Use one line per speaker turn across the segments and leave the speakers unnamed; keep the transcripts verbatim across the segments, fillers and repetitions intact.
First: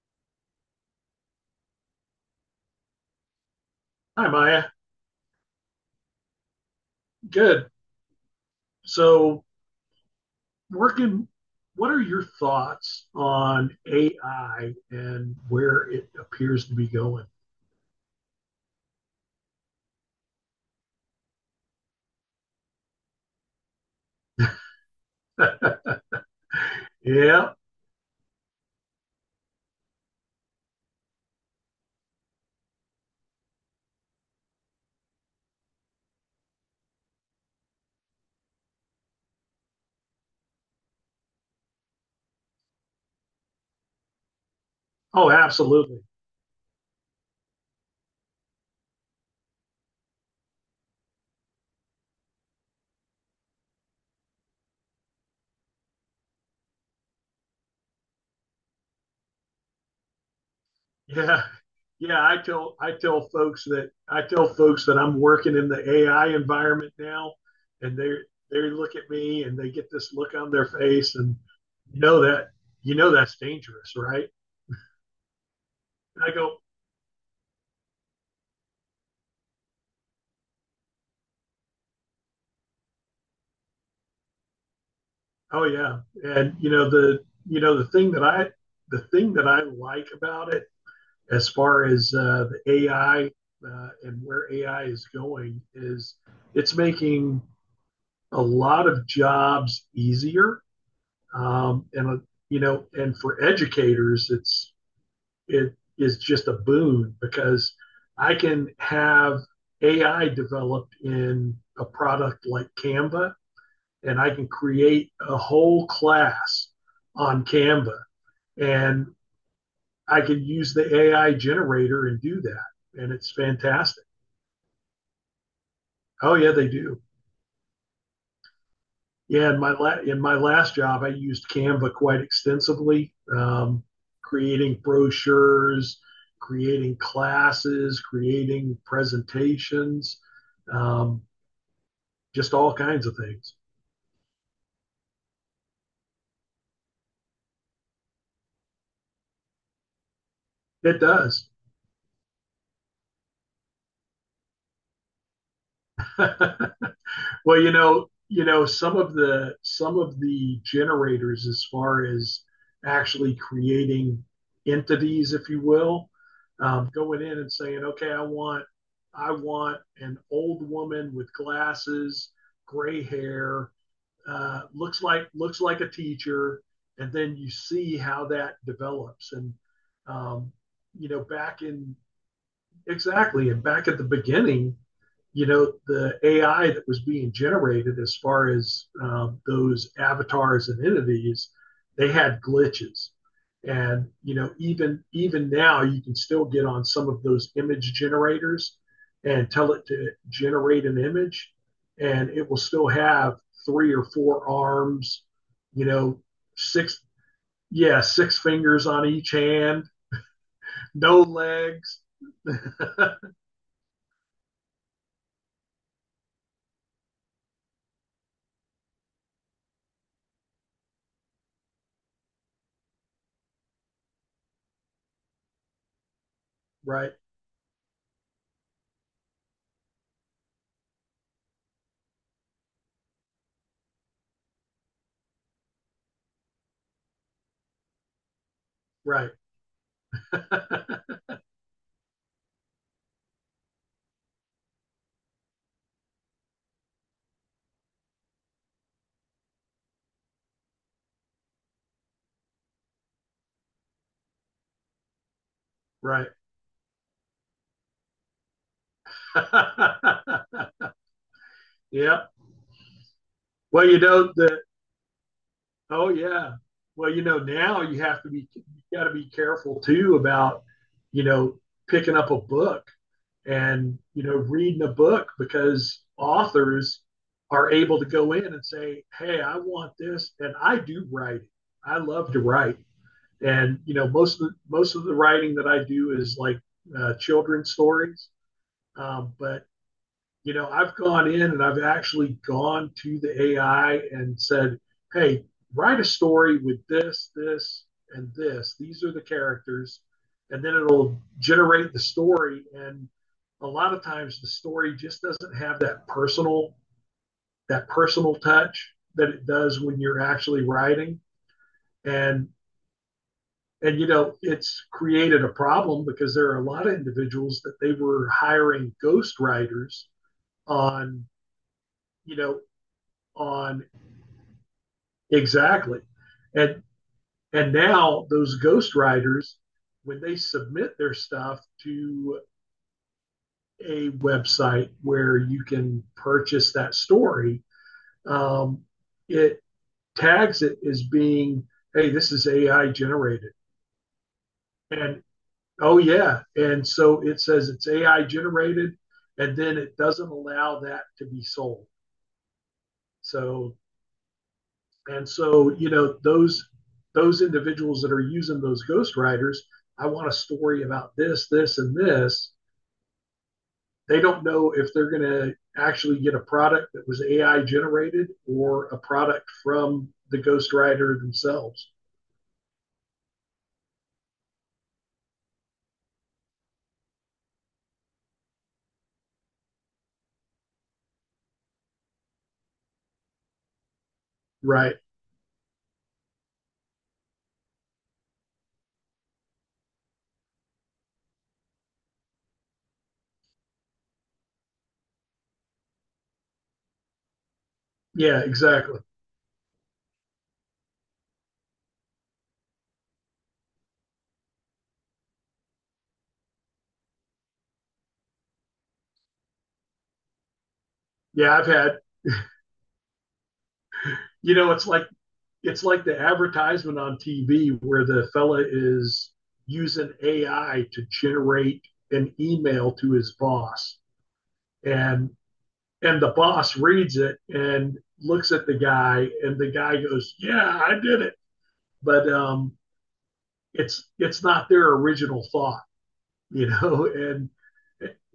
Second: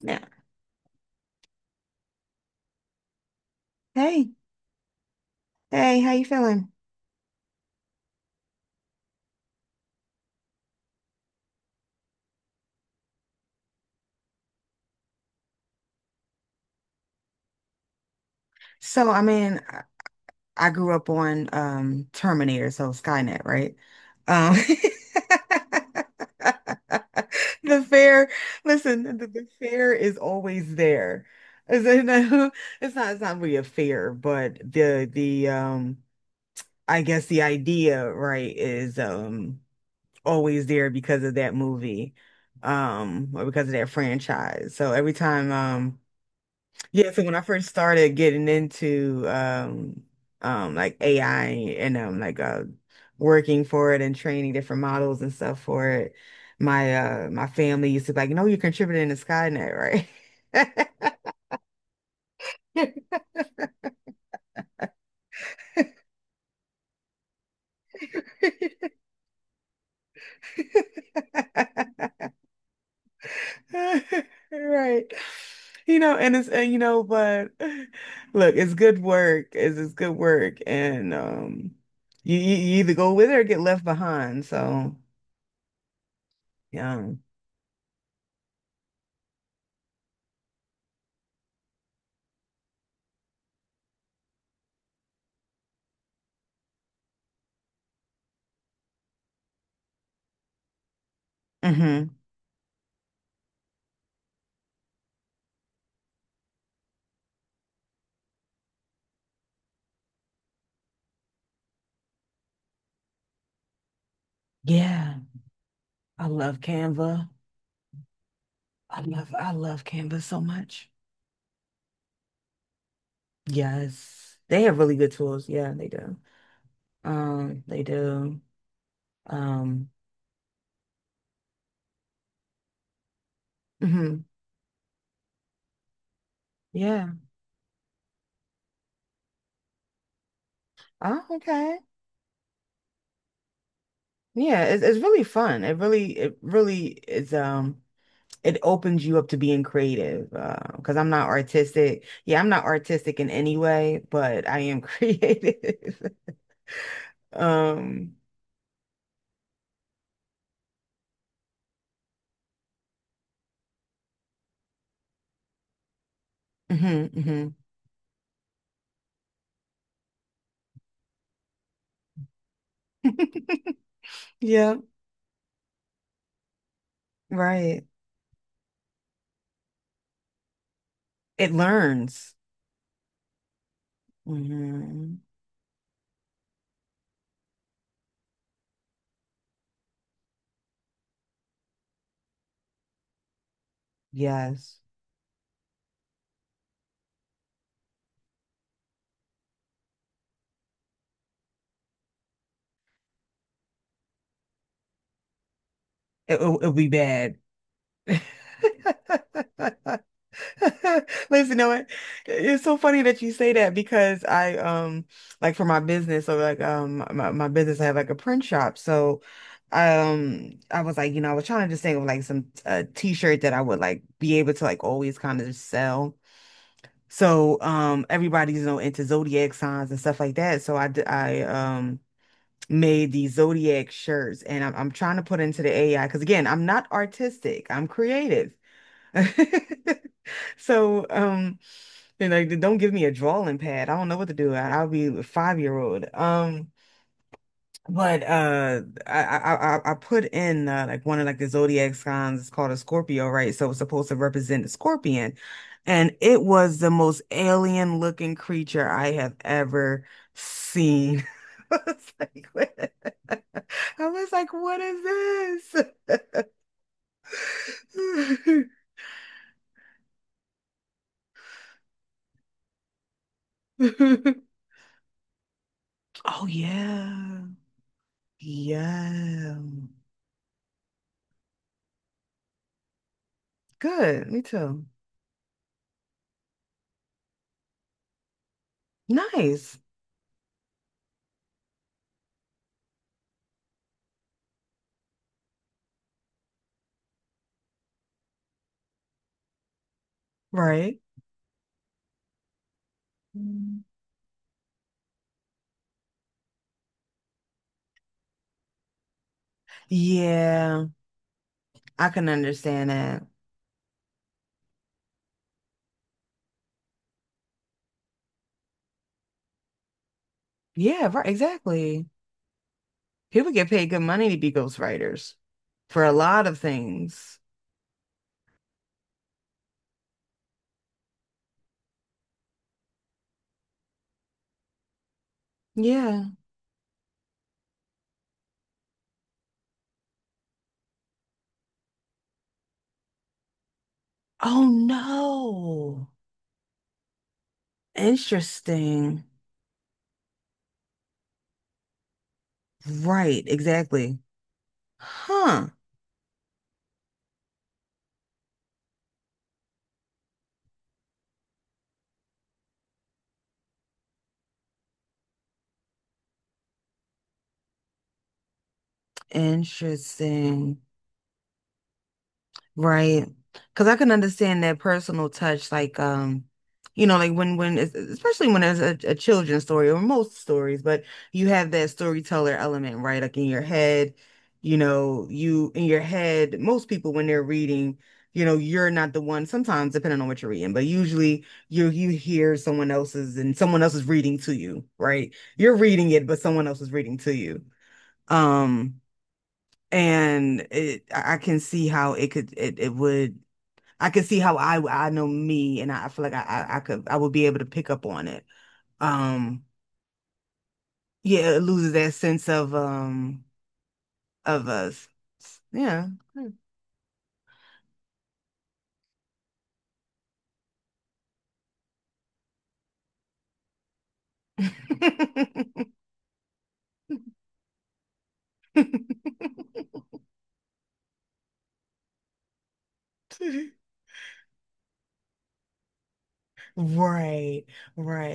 Yeah.
Hi,
Hey,
Maya.
hey, how you feeling?
Good. So, working, what are your thoughts on A I and where it appears to be going?
So, I mean, I I grew up on um Terminator, so Skynet, right? Um
Yeah.
the fear, listen, the, the fear is always there. It's, you know, it's not it's not really a fear, but the the um I guess the idea, right, is um always there because of that movie, um, or because of that franchise. So every
Oh,
time um
absolutely.
Yeah, so when I first started getting into um um like A I and um like uh working for it and training different models and stuff for it, my uh my family used to be like, no, you're contributing to Skynet,
Yeah. Yeah, I tell I
right?
tell folks that I tell folks that I'm working in the A I environment now, and they they look at me and they get this look on their face, and you know that you know that's dangerous, right?
Right. You know,
And
and
I
it's
go,
and you know, but look, it's good work. It's it's good work. And um You, you you either go with it or get left behind. So
oh yeah, and you know
yeah.
the you know the thing that I the thing that I like about it, as far as uh, the A I, uh, and where A I is going, is it's making a lot of jobs easier, um, and
Hmm.
uh, you know, and for educators, it's it is just a boon because I can have A I developed in a product like Canva and I can create
Yeah.
a whole
I love
class
Canva.
on Canva
I
and
love I love Canva
I
so
can use
much.
the A I generator and do that. And it's fantastic.
Yes. They have really good tools. Yeah, they do.
Oh yeah, they do.
Um, they do.
Yeah, in my
Um,
la- in my last job, I used Canva quite extensively, um,
mhm.
creating brochures, creating
Yeah.
classes, creating presentations, um,
Oh, okay.
just all kinds of things.
Yeah, it's it's really fun. It really it really is um it opens you up to being creative. Uh, because
It
I'm not
does.
artistic. Yeah, I'm not artistic in any way, but I am creative.
Well, you know,
Um,
you know, some of the some of the generators, as far as actually creating entities, if you will, um,
mhm,
going in and
mhm.
saying, okay, I want I want an old woman with glasses, gray hair, uh,
Yeah,
looks like looks like a teacher, and then you
right.
see how that develops. And um, you know,
It
back in
learns.
exactly. And back at the beginning,
Mm-hmm.
you know, the A I that was being generated as far as um, those avatars and entities, they had glitches. And you know,
Yes.
even even now, you can still get on some of those image generators and tell it to generate an image, and it will still have three or four arms, you know,
It, will it'll be
six
bad.
yeah, six fingers on each hand, no
Listen, you know what?
legs.
It's so funny that you say that because I um like for my business, so like um my, my business I have like a print shop. So um I was like, you know, I was trying to just think of like some uh t-shirt that I would like be able to like always kind of sell.
Right,
So um everybody's you know into zodiac signs and stuff like that. So I d- I um made these zodiac shirts and I'm, I'm trying to put into the A I because again I'm not artistic I'm creative
right.
so um and like, don't give me a drawing pad I don't know what to do I, I'll be a five year old um but uh, I I I I put in uh, like one of like the zodiac signs. It's called a Scorpio, right? So it's supposed to represent a scorpion, and
Right.
it was the most alien looking creature I have ever seen. I was
Yeah.
like, what?
Well, you
I was
know
like,
that.
what is
Oh, yeah. Well, you know now you have to be
this?
you got to be careful too about you know picking up a book and you know reading a book because
Oh
authors
yeah,
are able to go in and say, "Hey,
yeah.
I want this," and I do write. I love to write, and you know
Good,
most
me
of the,
too.
most of the writing that I do is like uh, children's stories. Um, but
Nice,
you know, I've gone in and I've actually gone to the A I and said, hey, write a story with this, this, and this. These are the characters. And then
right?
it'll generate the story. And a
Mm.
lot of times the story just doesn't have that personal, that personal touch that it does when you're actually
Yeah,
writing.
I can
And
understand that.
and you know, it's created a problem because there are a lot of individuals that they were hiring ghost writers
Yeah, right,
on,
exactly.
you know,
People get
on
paid good money to be ghostwriters
exactly.
for a lot of
And
things.
and now those ghost writers, when they submit their stuff to a website where you can
Yeah.
purchase that story, um, it tags it as being, hey, this is A I generated.
Oh
And oh
no.
yeah. And so it says it's A I generated
Interesting.
and then it doesn't allow that to be sold.
Right,
So
exactly.
and
Huh.
so, you know, those those individuals that are using those ghost writers, I want a story about this, this, and this. They don't know if they're going to actually get a product that was A I generated or a product from the ghost
Interesting.
writer themselves.
Right. Because I can understand that personal touch, like, um, you know, like when, when, es- especially when it's a, a children's story or most stories, but you have that storyteller element, right? Like in your head, you
Right.
know, you, in your head, most people when they're reading, you know, you're not the one, sometimes depending on what you're reading, but usually you, you hear someone else's and someone else is reading to you, right? You're reading it, but someone else is reading to you.
Yeah, exactly.
Um, and it, I I can see how it could, it, it would, I could see how I I know me, and I, feel like I, I I could I would be able to pick up on it. Um,
Yeah,
yeah, it
I've
loses
had,
that sense of um
you
of
know, it's like
us.
it's like
Yeah.
the advertisement on T V where the fella is using A I to generate an email to his boss. And and the boss reads it and looks at the guy and the guy goes, yeah, I did it, but um, it's it's not their original thought, you know. And
Right,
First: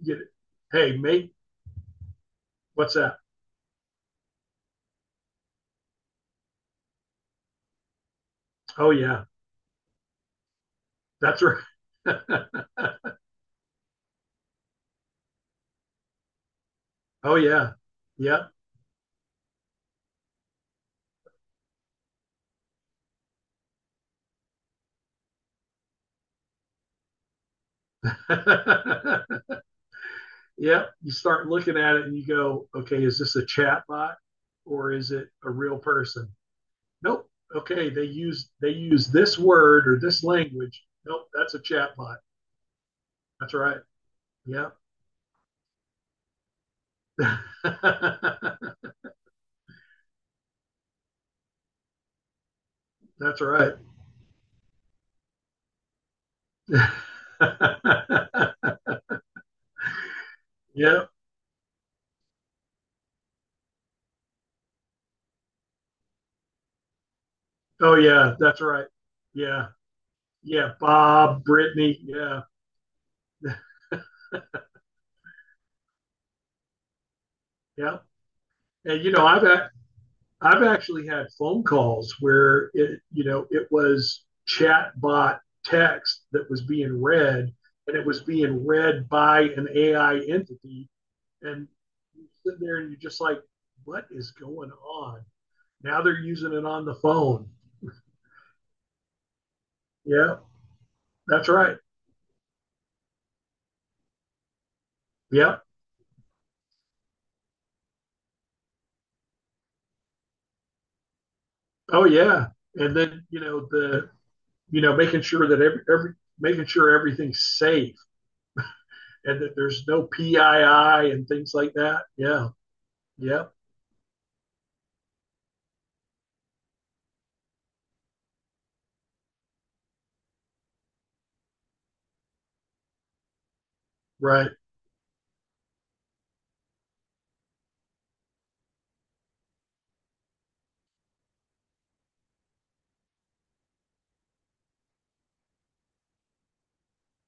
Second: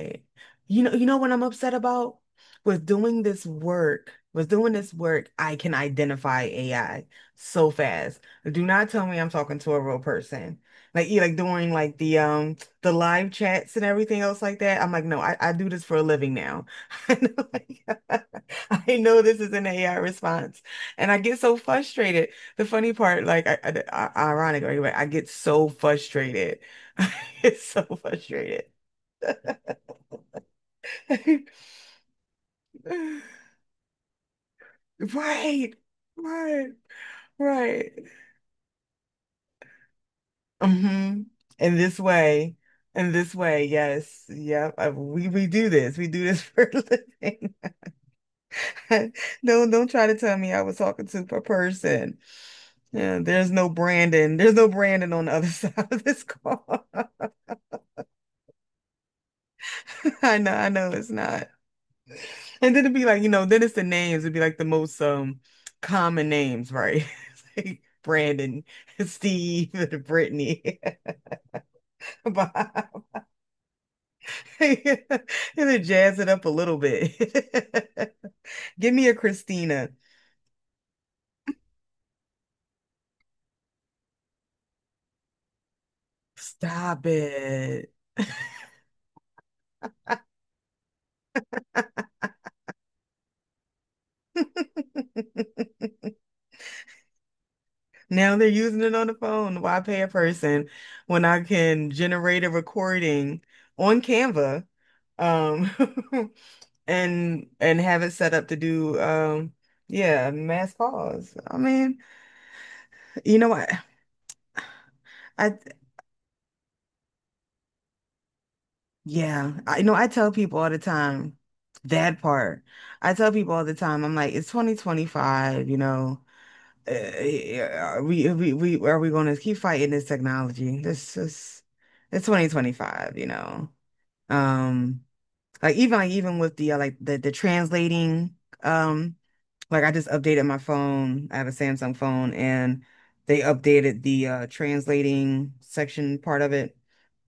you,
You know,
hey
you know what
mate,
I'm upset about? With
what's that?
doing this work, with doing this work, I can identify A I so fast. Do not
Oh
tell me
yeah,
I'm talking to a real person. Like you like
that's right.
doing like the um the live chats and everything else like that. I'm like, no, I, I do this for a living now. I
Oh
know
yeah.
like,
Yeah.
I know this is an A I response. And I get so frustrated. The funny part, like I, I, ironic, right? I get so frustrated It's so frustrated.
Yeah. You start looking at it and you go, okay, is this a chat bot or is it a
Right,
real person?
right,
Nope. Okay,
right.
they use they use this word or this language.
Hmm.
Nope, that's a
In
chat
this
bot.
way, in this
That's
way,
right.
yes,
Yeah.
yep. I- we we do this. We do this for a living. Don't don't try to tell me I was talking to a person. Yeah,
That's
there's no
right.
Brandon. There's no Brandon on the other side of this call. I know, I know
Yeah.
it's not. And then it'd be like, you know, then it's the names. It'd be like the most um common names, right? Like
Oh, yeah. That's
Brandon,
right. Yeah.
Steve,
Yeah.
Brittany,
Bob, Brittany. Yeah.
Bob. And then jazz it up a little bit.
Yeah.
Give
And,
me
you
a
know, I've, ac-
Christina.
I've actually had phone calls where it, you know, it was chat bot text that was being
Stop
read
it.
and it was being read by an A I entity. And you sit there and you're just like, what is going on? Now they're using it on the phone.
Now they're using it on the phone. Why pay a
Yeah.
person when I
That's right.
can generate a recording on Canva,
Yeah.
um, and and have it set up to do um yeah mass calls I mean
Oh yeah. And then,
you
you
know
know,
what
the you know, making
i
sure
I
that every every making sure everything's safe and that
yeah I you
there's
know
no
I tell people all the
P I I and
time
things like that.
that
Yeah.
part I tell
Yeah.
people all the time I'm like it's twenty twenty-five you know uh, are we, are we we are we going to keep fighting this technology this is it's twenty twenty-five you know
Right.
um like even like even with the uh, like the the translating um like I just updated my phone. I have a Samsung phone and they updated the uh translating section part of it.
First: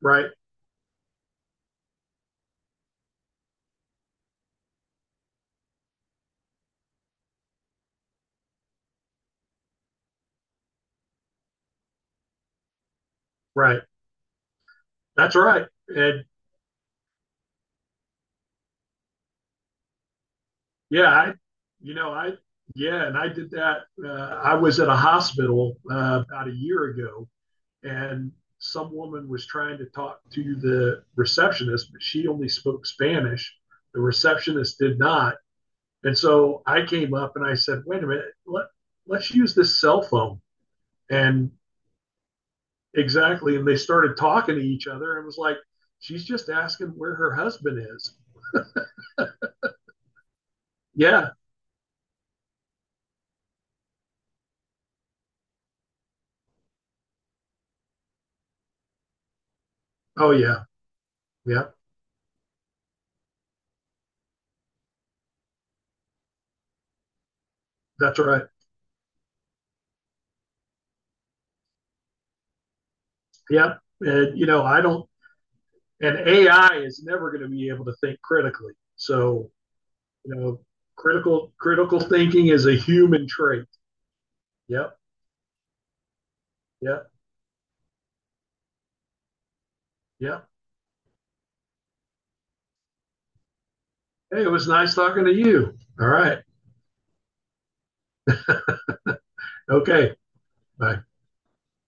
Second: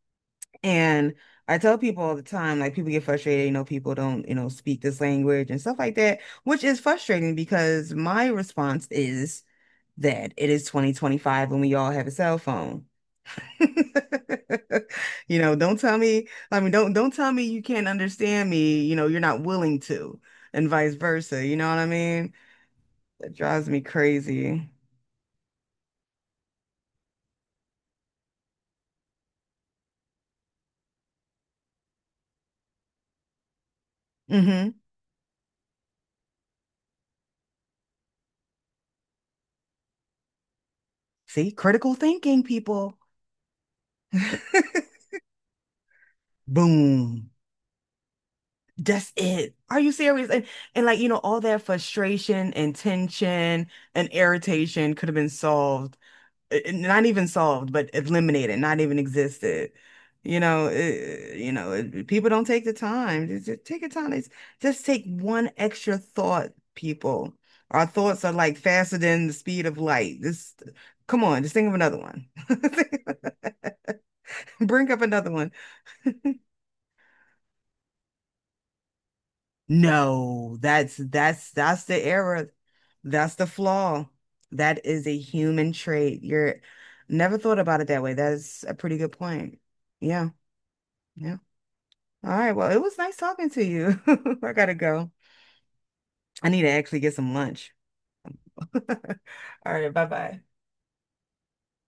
Right.
And I tell people all the time, like people get frustrated, you know, people don't, you know, speak this language and stuff like that, which is frustrating because my response is that it is twenty twenty-five and we all have a cell phone.
Right. That's
You know,
right.
don't tell
And
me, I mean, don't don't tell me you can't understand me, you know, you're not willing to, and vice
yeah, I
versa, you know what I
you know, I
mean?
yeah, and I
That
did
drives me
that, uh, I
crazy.
was at a hospital, uh, about a year ago and some woman was trying to talk to the receptionist, but she only spoke Spanish. The
Hmm.
receptionist did not. And so I came up and I said, wait a minute, let, let's use this cell phone.
See,
And
critical thinking, people.
exactly. And they started talking to each other and it was like, she's just asking where
Boom.
her husband is.
That's it. Are you serious? And and like, you know,
Yeah.
all that frustration and tension and irritation could have been solved it- not even solved, but eliminated, not even existed.
Oh,
You
yeah.
know, it, you
Yeah.
know, it- people don't take the time. Just, just take your time. It's, just take one extra thought, people. Our
That's
thoughts are
right.
like faster than the speed of light. Just come on, just think of another one.
Yeah. And, you know, I
Bring up
don't,
another one.
and A I is never going to be able to think critically. So, you
No,
know,
that's that's
critical,
that's the
critical thinking
error.
is a human
That's the
trait.
flaw. That
Yep.
is a human trait. You're
Yep.
never thought about it that way. That's a pretty good point. Yeah.
Yep.
Yeah. All right. Well, it was nice talking to you.
Hey, it
I
was
gotta
nice
go.
talking to you. All right.
I need to actually get some lunch. All right. Bye
Okay.
bye.
Bye.